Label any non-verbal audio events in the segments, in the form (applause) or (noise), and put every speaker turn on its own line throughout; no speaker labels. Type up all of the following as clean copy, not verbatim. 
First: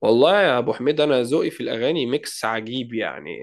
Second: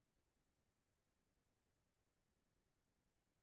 والله يا ابو حميد، انا ذوقي في الاغاني ميكس عجيب، يعني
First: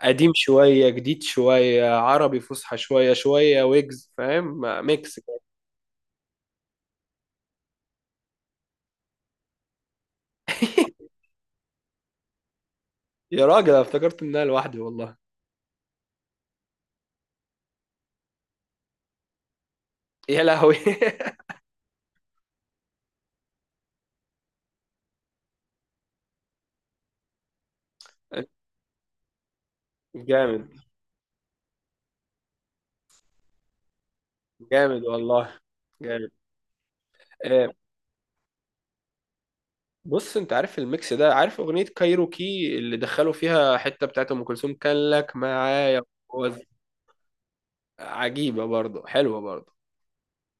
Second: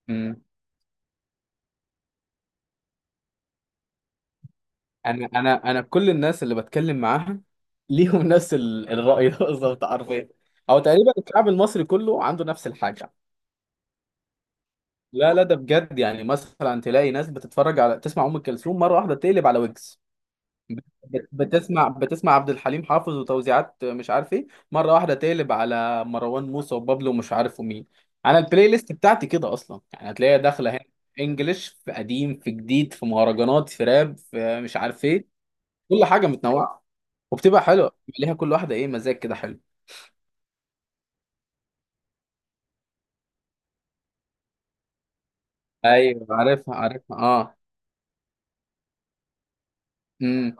قديم
مم.
شويه، جديد شويه، عربي فصحى شويه، شويه ويجز. فاهم؟ ميكس
انا
كده.
انا انا كل الناس اللي بتكلم معاها ليهم (laughs) نفس الرأي ده بالظبط حرفيا، او
(laughs)
تقريبا الشعب المصري كله عنده نفس الحاجة.
يا راجل، أنا افتكرت ان انا لوحدي والله.
لا، لا، ده بجد، يعني مثلا تلاقي ناس بتتفرج على تسمع ام كلثوم مرة واحدة تقلب على ويجز،
يا لهوي.
بتسمع عبد الحليم حافظ وتوزيعات مش عارف ايه، مرة واحدة تقلب على مروان موسى وبابلو ومش عارف مين. انا البلاي
(laughs)
ليست بتاعتي كده اصلا، يعني هتلاقيها
جامد.
داخلة هنا انجلش، في قديم، في جديد، في مهرجانات، في راب، في مش
جامد
عارف ايه،
والله.
كل حاجة
جامد.
متنوعة، وبتبقى
آه،
حلوه، بيبقى ليها كل واحده ايه مزاج كده حلو.
بص، انت عارف الميكس ده؟ عارف اغنيه كايروكي اللي دخلوا فيها حته بتاعت ام كلثوم كان لك معايا؟
ايوه،
وز-
عارفها عارفها، اه.
عجيبه برضه، حلوه برضه.
امم.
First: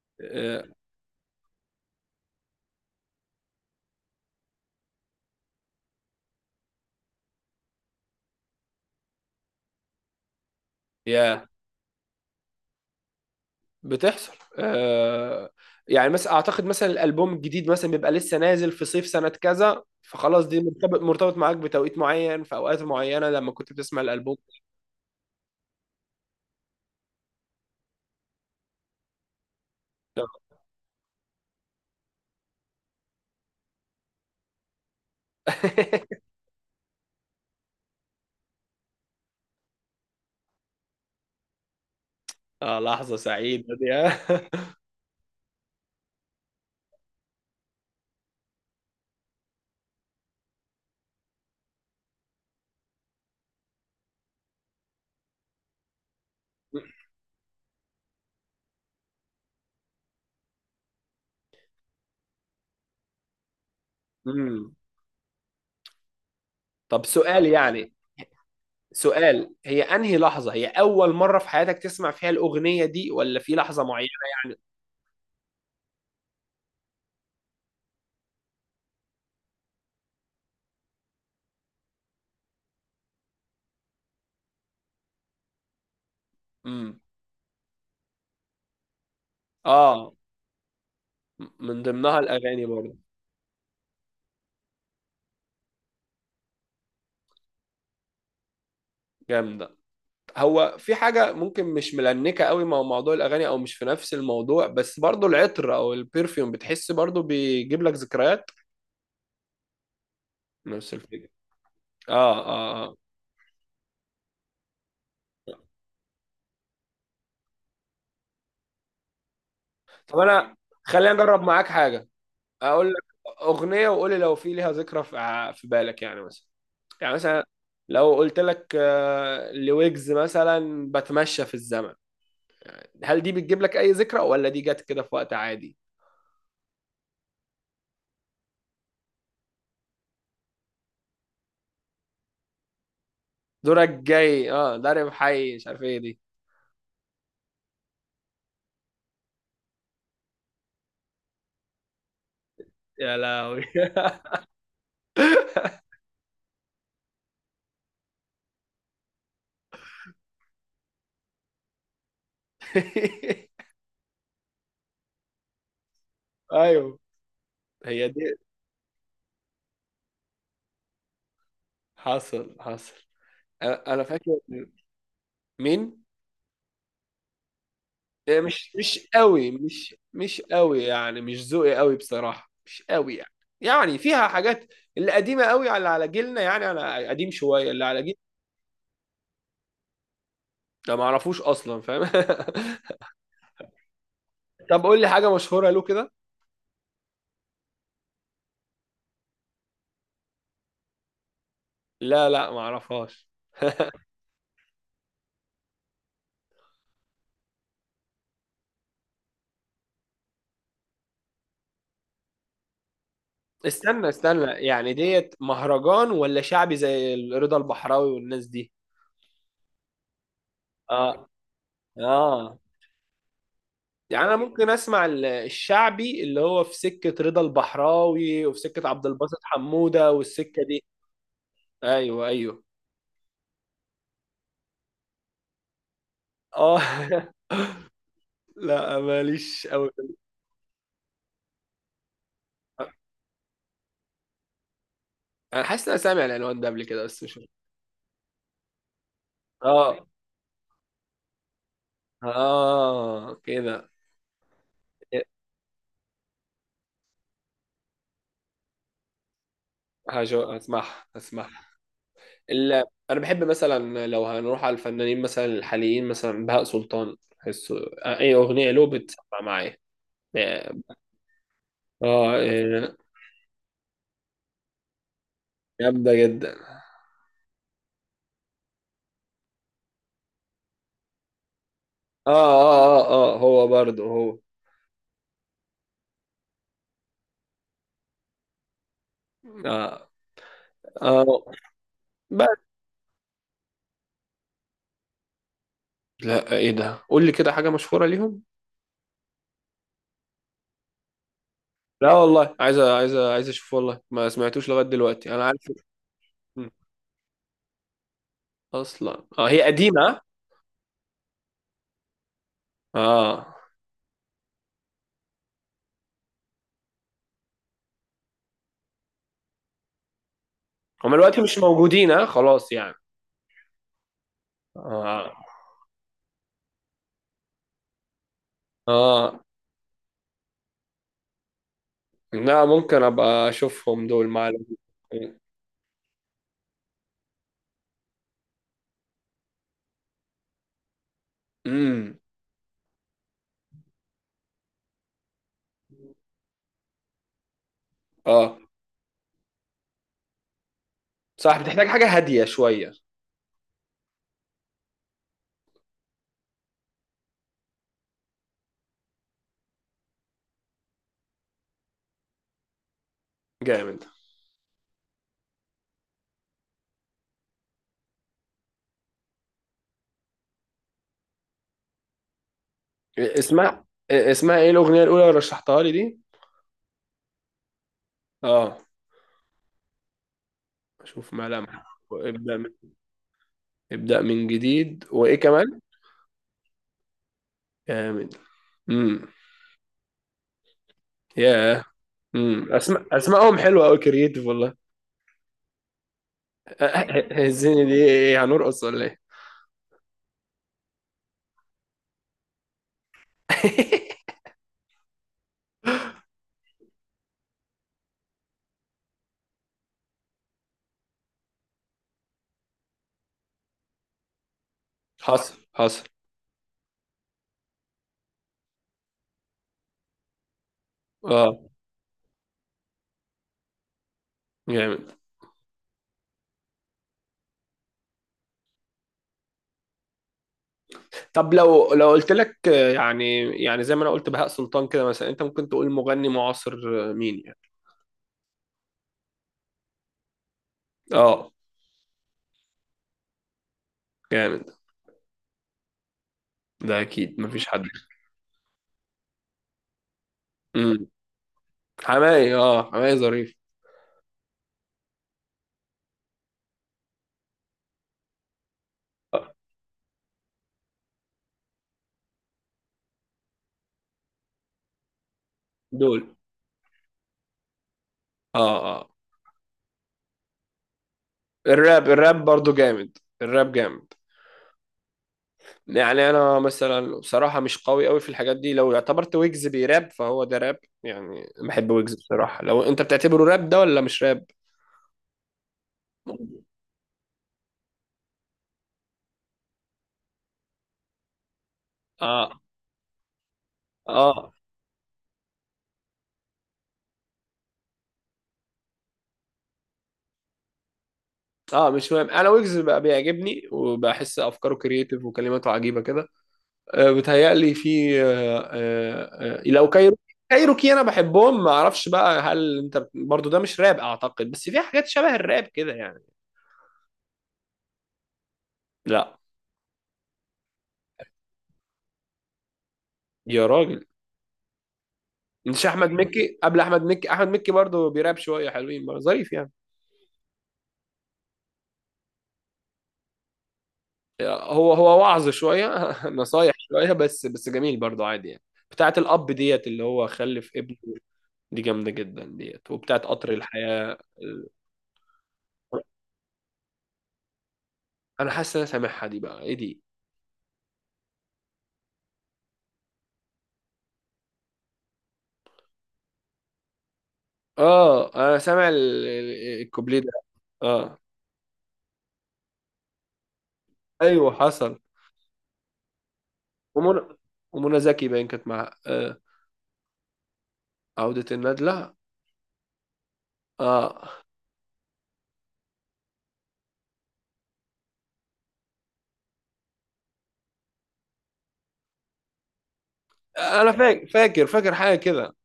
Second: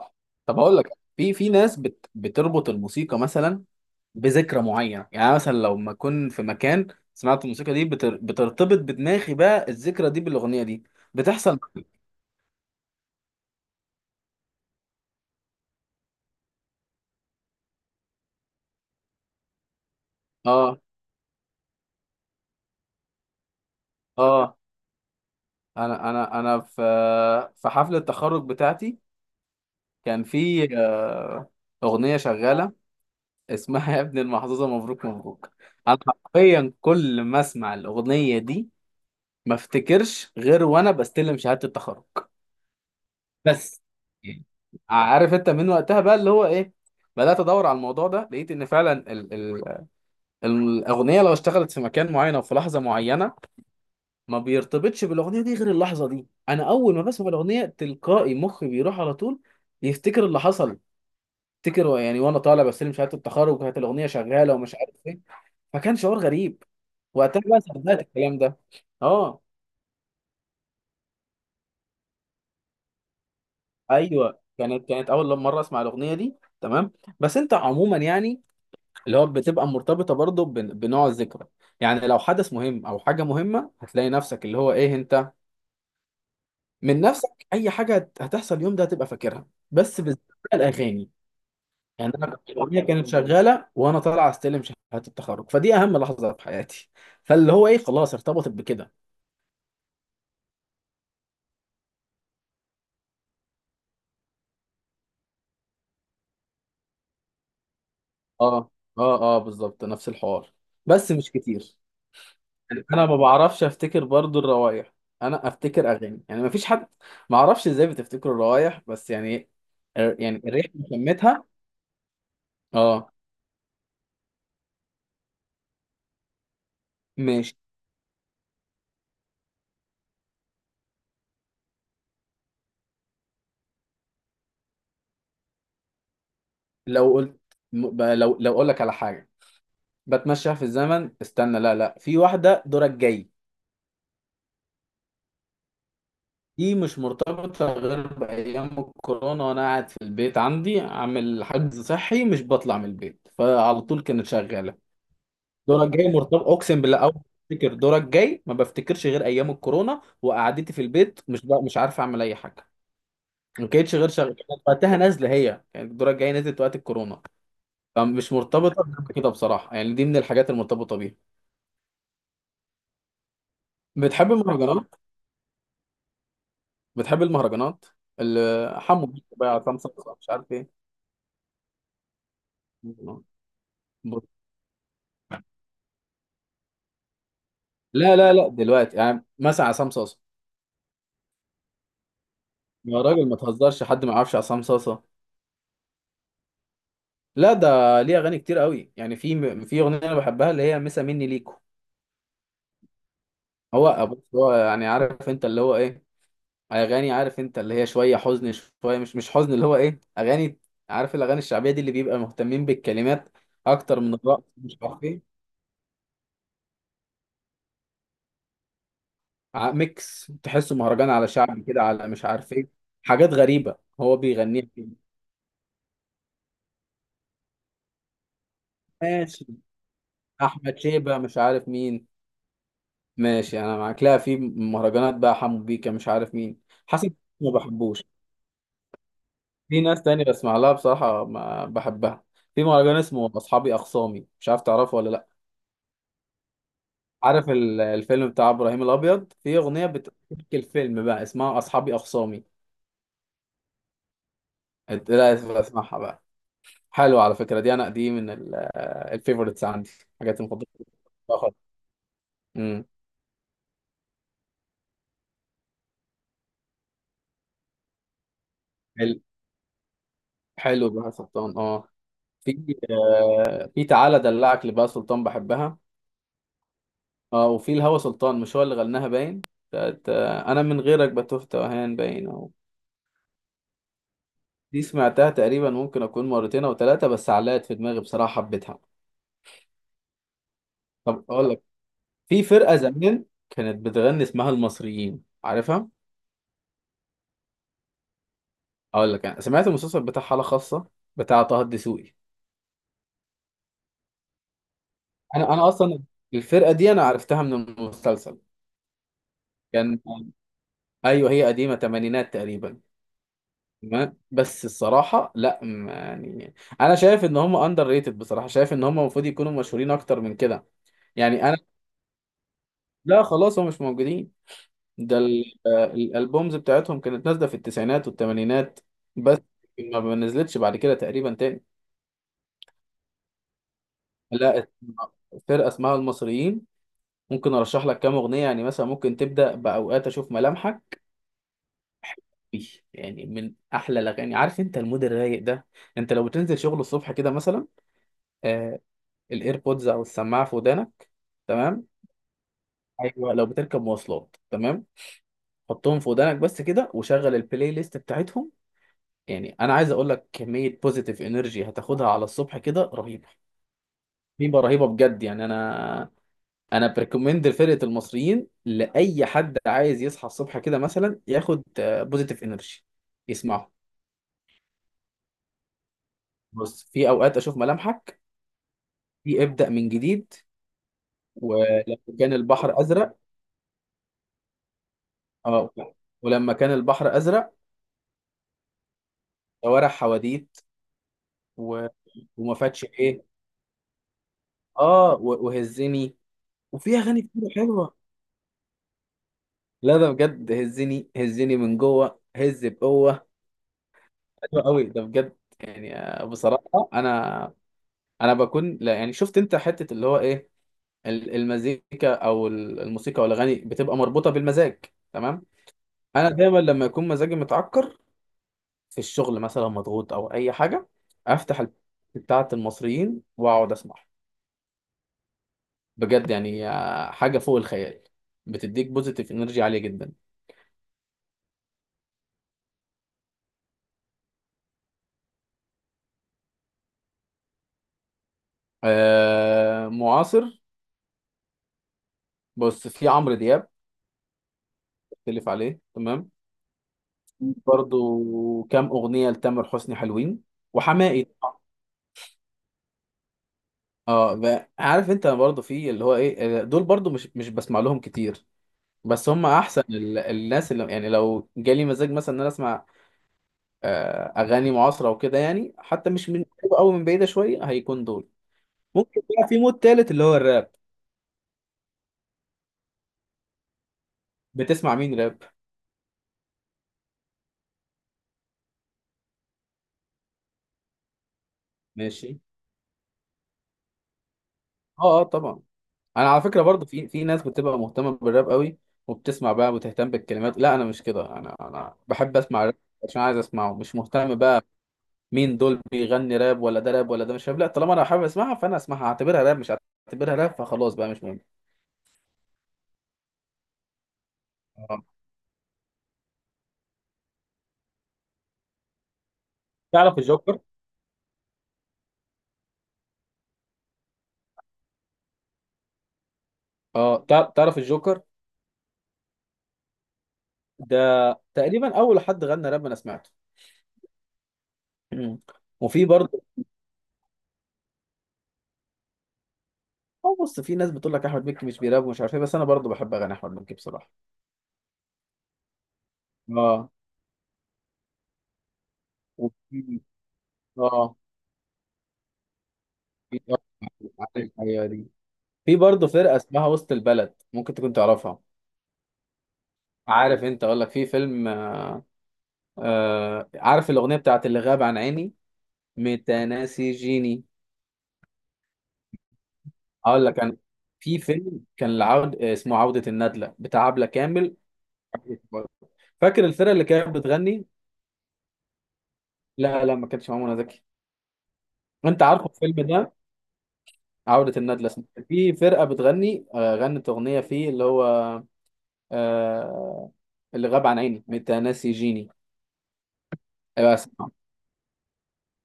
طب
آه.
اقول لك، في ناس بتربط الموسيقى مثلا بذكرى معينه. يعني أنا مثلا لو ما اكون في مكان سمعت الموسيقى دي، بترتبط بدماغي بقى الذكرى دي بالاغنيه دي.
يا
بتحصل معايا.
بتحصل، آه. يعني مثلا اعتقد مثلا الالبوم الجديد مثلا بيبقى لسه نازل في صيف سنة كذا، فخلاص دي
اه،
مرتبط، مرتبط معاك بتوقيت معين في اوقات معينة لما كنت بتسمع الالبوم.
اه، انا في في حفله التخرج بتاعتي كان في اغنيه شغاله اسمها (laughs) يا ابن المحظوظه مبروك مبروك. انا
(laughs)
حرفيا كل ما اسمع الاغنيه دي ما افتكرش غير وانا بستلم شهاده التخرج.
اه، لحظة سعيدة (laughs)
بس
دي، ها؟
يعني عارف انت من وقتها بقى اللي هو ايه، بدات ادور على الموضوع ده، لقيت ان فعلا ال الاغنيه لو اشتغلت في مكان معين او في لحظه معينه ما بيرتبطش بالاغنيه دي غير اللحظه دي. انا اول ما بسمع الاغنيه تلقائي مخي بيروح على طول يفتكر اللي حصل. افتكر يعني وانا طالع بستلم شهاده التخرج وكانت الاغنيه شغاله
مم.
ومش عارف ايه. فكان شعور غريب.
طب
وقتها
سؤال
بقى
يعني
صدقت الكلام ده. اه،
سؤال هي انهي لحظة، هي اول مرة في حياتك تسمع فيها الاغنية دي، ولا في لحظة معينة؟
ايوه،
يعني.
كانت اول مره اسمع الاغنيه دي، تمام. بس انت عموما يعني اللي هو بتبقى مرتبطه برضه بنوع الذكرى. يعني لو حدث مهم او حاجه مهمه هتلاقي نفسك اللي هو ايه، انت
امم
من نفسك اي حاجه هتحصل اليوم ده هتبقى فاكرها، بس
اه،
بالذات بقى الاغاني.
من
يعني
ضمنها
انا
الاغاني
الاغنيه
برضه.
كانت شغاله وانا طالع استلم شهاده التخرج، فدي اهم لحظه في حياتي، فاللي هو ايه خلاص ارتبطت بكده.
جامدة. هو في حاجة ممكن مش ملنكة قوي مع موضوع الأغاني، أو مش في نفس الموضوع، بس برضو العطر أو البرفيوم بتحس برضو بيجيب لك ذكريات؟
اه، اه، اه، بالظبط نفس الحوار،
نفس
بس
الفكرة.
مش كتير.
آه آه آه.
انا ما بعرفش افتكر برضو الروايح، انا افتكر اغاني يعني، ما فيش حد. ما اعرفش ازاي بتفتكر الروايح، بس يعني
طب
يعني
أنا،
الريحه
خلينا أجرب
شمتها.
معاك حاجة. أقول لك
اه،
أغنية، وقولي لو في ليها ذكرى في بالك، يعني مثلا
ماشي.
لو قلت لك لويجز مثلا بتمشى في الزمن، هل دي بتجيب لك أي ذكرى، ولا دي جت كده في وقت عادي؟
لو قلت لو اقول لك على حاجه بتمشى في الزمن، استنى، لا، لا، في واحده دورك جاي.
دورك جاي، اه، ضارب حي، مش عارف ايه دي.
دي مش مرتبطه غير بايام الكورونا وانا قاعد في البيت عندي عامل حجز صحي مش بطلع من
يا
البيت،
لهوي. (laughs)
فعلى طول كانت شغاله. دورك جاي مرتبط، اقسم بالله اول ما افتكر دورك جاي ما بفتكرش غير ايام الكورونا وقعدتي في البيت، مش بقى مش عارف اعمل اي حاجه، ما
(laughs)
كانتش غير شغاله، كانت وقتها نازله، هي كانت دورك جاي نزلت وقت
ايوه،
الكورونا.
هي
فمش
دي.
مرتبطه غير كده بصراحه، يعني دي من الحاجات المرتبطه بيها.
حصل حصل. أنا
بتحب
فاكر
المهرجانات؟
مين؟
بتحب المهرجانات
إيه،
اللي
مش
حمو بيكا بقى،
قوي،
عصام
مش
صاصا، مش
مش
عارف
قوي،
ايه؟
يعني مش ذوقي قوي بصراحة، مش قوي يعني. يعني فيها حاجات، اللي قديمة قوي على جيلنا يعني، على قديم شوية اللي على جيل.
لا، لا، لا، دلوقتي يعني مثلا عصام صاصا،
ده ما اعرفوش اصلا، فاهم؟
يا راجل ما تهزرش، حد ما يعرفش عصام
(laughs) طب قول
صاصا؟
لي حاجة مشهورة له كده.
لا، ده ليه اغاني كتير قوي، يعني في اغنيه انا بحبها اللي هي مسا مني ليكو.
لا لا، ما اعرفهاش.
هو بص هو يعني عارف انت اللي هو ايه اغاني، عارف انت اللي هي شويه حزن، شويه مش حزن اللي هو ايه اغاني، عارف الاغاني الشعبيه دي اللي بيبقى مهتمين بالكلمات اكتر
استنى
من الرقص
استنى،
مش
يعني
عارف ايه.
ديت مهرجان ولا شعبي زي رضا البحراوي والناس دي؟
ميكس تحسه مهرجان
اه.
على شعبي كده، على مش عارف
اه.
ايه، حاجات غريبه، هو
يعني انا
بيغنيها
ممكن
كده.
اسمع الشعبي اللي هو في سكة رضا البحراوي وفي سكة عبد الباسط
ماشي،
حمودة والسكة
احمد
دي.
شيبه مش عارف مين.
ايوه ايوه.
ماشي، انا معاك، لا، في مهرجانات بقى حمو بيكا مش عارف مين،
اه.
حسن،
(laughs)
ما بحبوش.
لا، ماليش
في
قوي.
ناس تانية بسمع لها بصراحة ما بحبها. في مهرجان اسمه أصحابي أخصامي، مش عارف تعرفه ولا لأ.
انا حاسس ان انا سامع العنوان ده قبل كده بس مش.
عارف الفيلم بتاع إبراهيم الأبيض؟ في أغنية
اه.
بتحكي الفيلم بقى اسمها أصحابي أخصامي.
اه كده.
لا، اسمعها بقى، حلوة على فكرة دي، أنا دي من الفيفوريتس عندي، حاجات المفضلة
هسمعها،
بصراحة.
هسمعها.
امم.
ال... انا بحب مثلا لو هنروح على الفنانين مثلا الحاليين مثلا بهاء سلطان، بحسه اي اغنيه له
حل-
بتسمع معايا. اه.
حلو بقى سلطان، اه.
آه،
في في تعالى دلعك لبقى سلطان، بحبها.
جامده جدا.
اه، وفي الهوى سلطان مش هو اللي غناها باين، بتاعت، انا من غيرك بتوه توهان باين.
اه اه اه اه، هو برضه، هو.
دي سمعتها تقريبا ممكن اكون مرتين او ثلاثه، بس علقت في دماغي بصراحه، حبيتها.
اه
طب
اه،
اقول لك، في
بس.
فرقه زمان كانت بتغني اسمها المصريين، عارفها؟
لا، ايه ده؟ قول لي كده حاجة مشهورة ليهم.
اقول لك، انا سمعت المسلسل بتاع حاله خاصه بتاع طه
لا
الدسوقي.
والله، عايز عايز عايز اشوف والله، ما سمعتوش لغاية دلوقتي، انا
انا
عارف.
انا اصلا
م.
الفرقه دي انا عرفتها من المسلسل.
اصلا اه، هي
كان،
قديمة.
ايوه، هي قديمه تمانينات تقريبا.
اه.
تمام، بس الصراحه لا يعني انا شايف ان هم اندر ريتد، بصراحه شايف ان هم المفروض يكونوا مشهورين اكتر من كده.
هم دلوقتي
يعني
مش
انا،
موجودين، اه، خلاص يعني.
لا، خلاص هم مش موجودين، ده
اه.
الالبومز بتاعتهم كانت نازله في التسعينات والثمانينات، بس
اه
ما نزلتش بعد كده تقريبا تاني.
لا، ممكن ابقى اشوفهم دول
لا، فرقه اسمها المصريين، ممكن ارشح لك كام اغنيه. يعني مثلا ممكن تبدا باوقات اشوف ملامحك،
امم
إيه، يعني من احلى الاغاني. عارف انت المود الرايق ده؟ انت لو بتنزل شغل الصبح كده مثلا،
اه،
آه الايربودز او السماعه في ودانك،
صح،
تمام،
بتحتاج حاجة هادية شوية.
ايوه لو بتركب مواصلات، تمام، حطهم في ودانك بس كده وشغل البلاي ليست بتاعتهم. يعني انا عايز اقول لك كميه بوزيتيف انرجي هتاخدها على الصبح كده رهيبه.
جامد.
رهيبه، رهيبه بجد يعني، انا انا بريكومند لفرقه المصريين لاي حد عايز يصحى الصبح كده مثلا ياخد بوزيتيف انرجي يسمعه.
اسمها اسمها ايه الأغنية الأولى اللي رشحتها لي دي؟
بص، في اوقات اشوف ملامحك،
اه.
في ابدا من جديد،
اشوف
ولما
ملامح،
كان
وابدا من
البحر ازرق.
ابدا من جديد. وايه
اه،
كمان؟
ولما كان البحر ازرق،
كامل. امم
شوارع حواديت،
ياه.
و... وما فاتش
اسماء
ايه،
اسمائهم حلوه قوي، كرييتيف والله.
اه، وهزني، وفي اغاني
(laughs)
كتير
الزينه دي،
حلوه.
ايه، هنرقص ولا ايه؟
لا، ده بجد هزني هزني من جوه، هز بقوه،
(laughs)
حلو قوي ده بجد يعني بصراحه انا، انا بكون، لا يعني، شفت انت حته اللي هو ايه المزيكا او الموسيقى او الاغاني بتبقى مربوطه بالمزاج، تمام.
حصل حصل.
انا دايما لما يكون مزاجي متعكر في الشغل مثلا مضغوط او اي حاجه
اه
افتح بتاعه المصريين واقعد اسمع.
جامد.
بجد يعني حاجه فوق الخيال، بتديك بوزيتيف انرجي عاليه جدا.
طب، لو قلت لك يعني زي ما انا قلت بهاء سلطان كده مثلا، انت ممكن تقول مغني معاصر مين يعني؟
معاصر؟
اه
بص، في عمرو دياب،
جامد.
تلف عليه، تمام.
ده اكيد مفيش حد.
برضو كام اغنيه لتامر حسني حلوين،
امم
وحماقي طبعاً.
حماقي، اه، حماقي ظريف.
اه، عارف انت برضو في اللي هو ايه، دول برضو مش بسمع لهم كتير، بس هم
آه،
احسن الناس اللي، يعني لو جالي مزاج مثلا ان انا اسمع اغاني معاصره وكده، يعني حتى مش
دول،
من قريبة أوي، من بعيده شويه، هيكون دول.
اه اه آه.
ممكن بقى في مود تالت اللي هو الراب.
الراب، الراب برضو جامد، الراب جامد.
بتسمع مين راب؟
يعني انا مثلا بصراحه مش قوي قوي في الحاجات دي. لو اعتبرت ويجز بيراب، فهو ده راب. يعني بحب ويجز
ماشي،
بصراحه. لو انت بتعتبره راب ده ولا مش راب؟
اه، اه، طبعا. انا على فكره برضو في ناس بتبقى مهتمه بالراب قوي وبتسمع بقى وتهتم بالكلمات. لا، انا مش كده، انا بحب
اه
اسمع راب عشان عايز اسمعه، مش مهتم
اه
بقى مين دول بيغني راب ولا ده راب ولا ده مش راب، لا طالما انا حابب اسمعها فانا اسمعها، اعتبرها راب مش اعتبرها راب فخلاص بقى مش مهم.
اه. مش مهم. انا ويجز بقى بيعجبني، وبحس افكاره
آه.
كرييتيف وكلماته عجيبه كده. آه، بتهيألي في لو كايرو،
تعرف الجوكر؟
كايروكي، انا بحبهم، ما اعرفش بقى هل انت برضو. ده مش راب اعتقد، بس في حاجات شبه الراب كده يعني.
اه، تعرف الجوكر؟
لا،
ده تقريبا اول حد غنى راب انا سمعته.
يا راجل،
(clears throat) مم.
مش
وفي
احمد
برضه،
مكي؟ قبل احمد مكي، احمد مكي برضه بيراب، شويه حلوين برضه، ظريف يعني.
اه، بص في ناس بتقول لك احمد مكي مش بيراب ومش عارف ايه، بس انا برضه بحب اغاني احمد مكي بصراحه.
هو وعظ شويه (laughs) نصايح
اه،
شويه، بس بس جميل برضه، عادي يعني. بتاعت الاب ديت
وفي-
اللي هو خلف ابنه
اه،
دي جامده جدا، ديت، وبتاعت
في،
قطر الحياه
عارف،
ال-
ايوه دي. في برضه فرقه اسمها وسط البلد، ممكن تكون تعرفها؟
انا حاسس إن انا سامعها دي، بقى ايه دي؟
عارف انت، اقول لك، في فيلم، عارف الاغنيه بتاعت اللي غاب عن عيني متناسي جيني؟
اه، انا سامع الكوبليه
اقول
ده.
لك، انا
اه
في فيلم كان العود اسمه عوده الندله بتاع عبله
ايوه
كامل،
حصل.
فاكر الفرقه اللي كانت
ومنى
بتغني؟
ومنى زكي باين كانت مع.
لا، لا، ما كانتش مع منى زكي.
عودة الندلة.
انت عارفه الفيلم ده،
اه،
عودة الندلة اسمه. في فرقة بتغني غنت أغنية فيه اللي هو آه اللي غاب عن عيني متناسي جيني.
انا
ابقى
فاكر
اسمعهم،
فاكر فاكر حاجه كده.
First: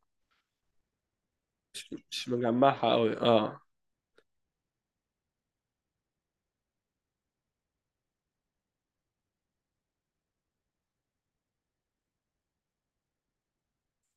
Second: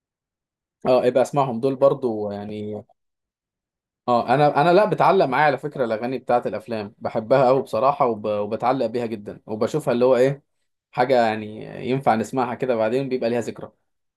اه، ابقى اسمعهم دول
مش
برضو يعني.
مجمعها قوي، اه.
اه، انا لا بتعلق معايا على فكره الاغاني بتاعت الافلام بحبها قوي بصراحه، وبتعلق بيها جدا وبشوفها اللي هو ايه حاجه يعني ينفع نسمعها كده بعدين بيبقى ليها ذكرى.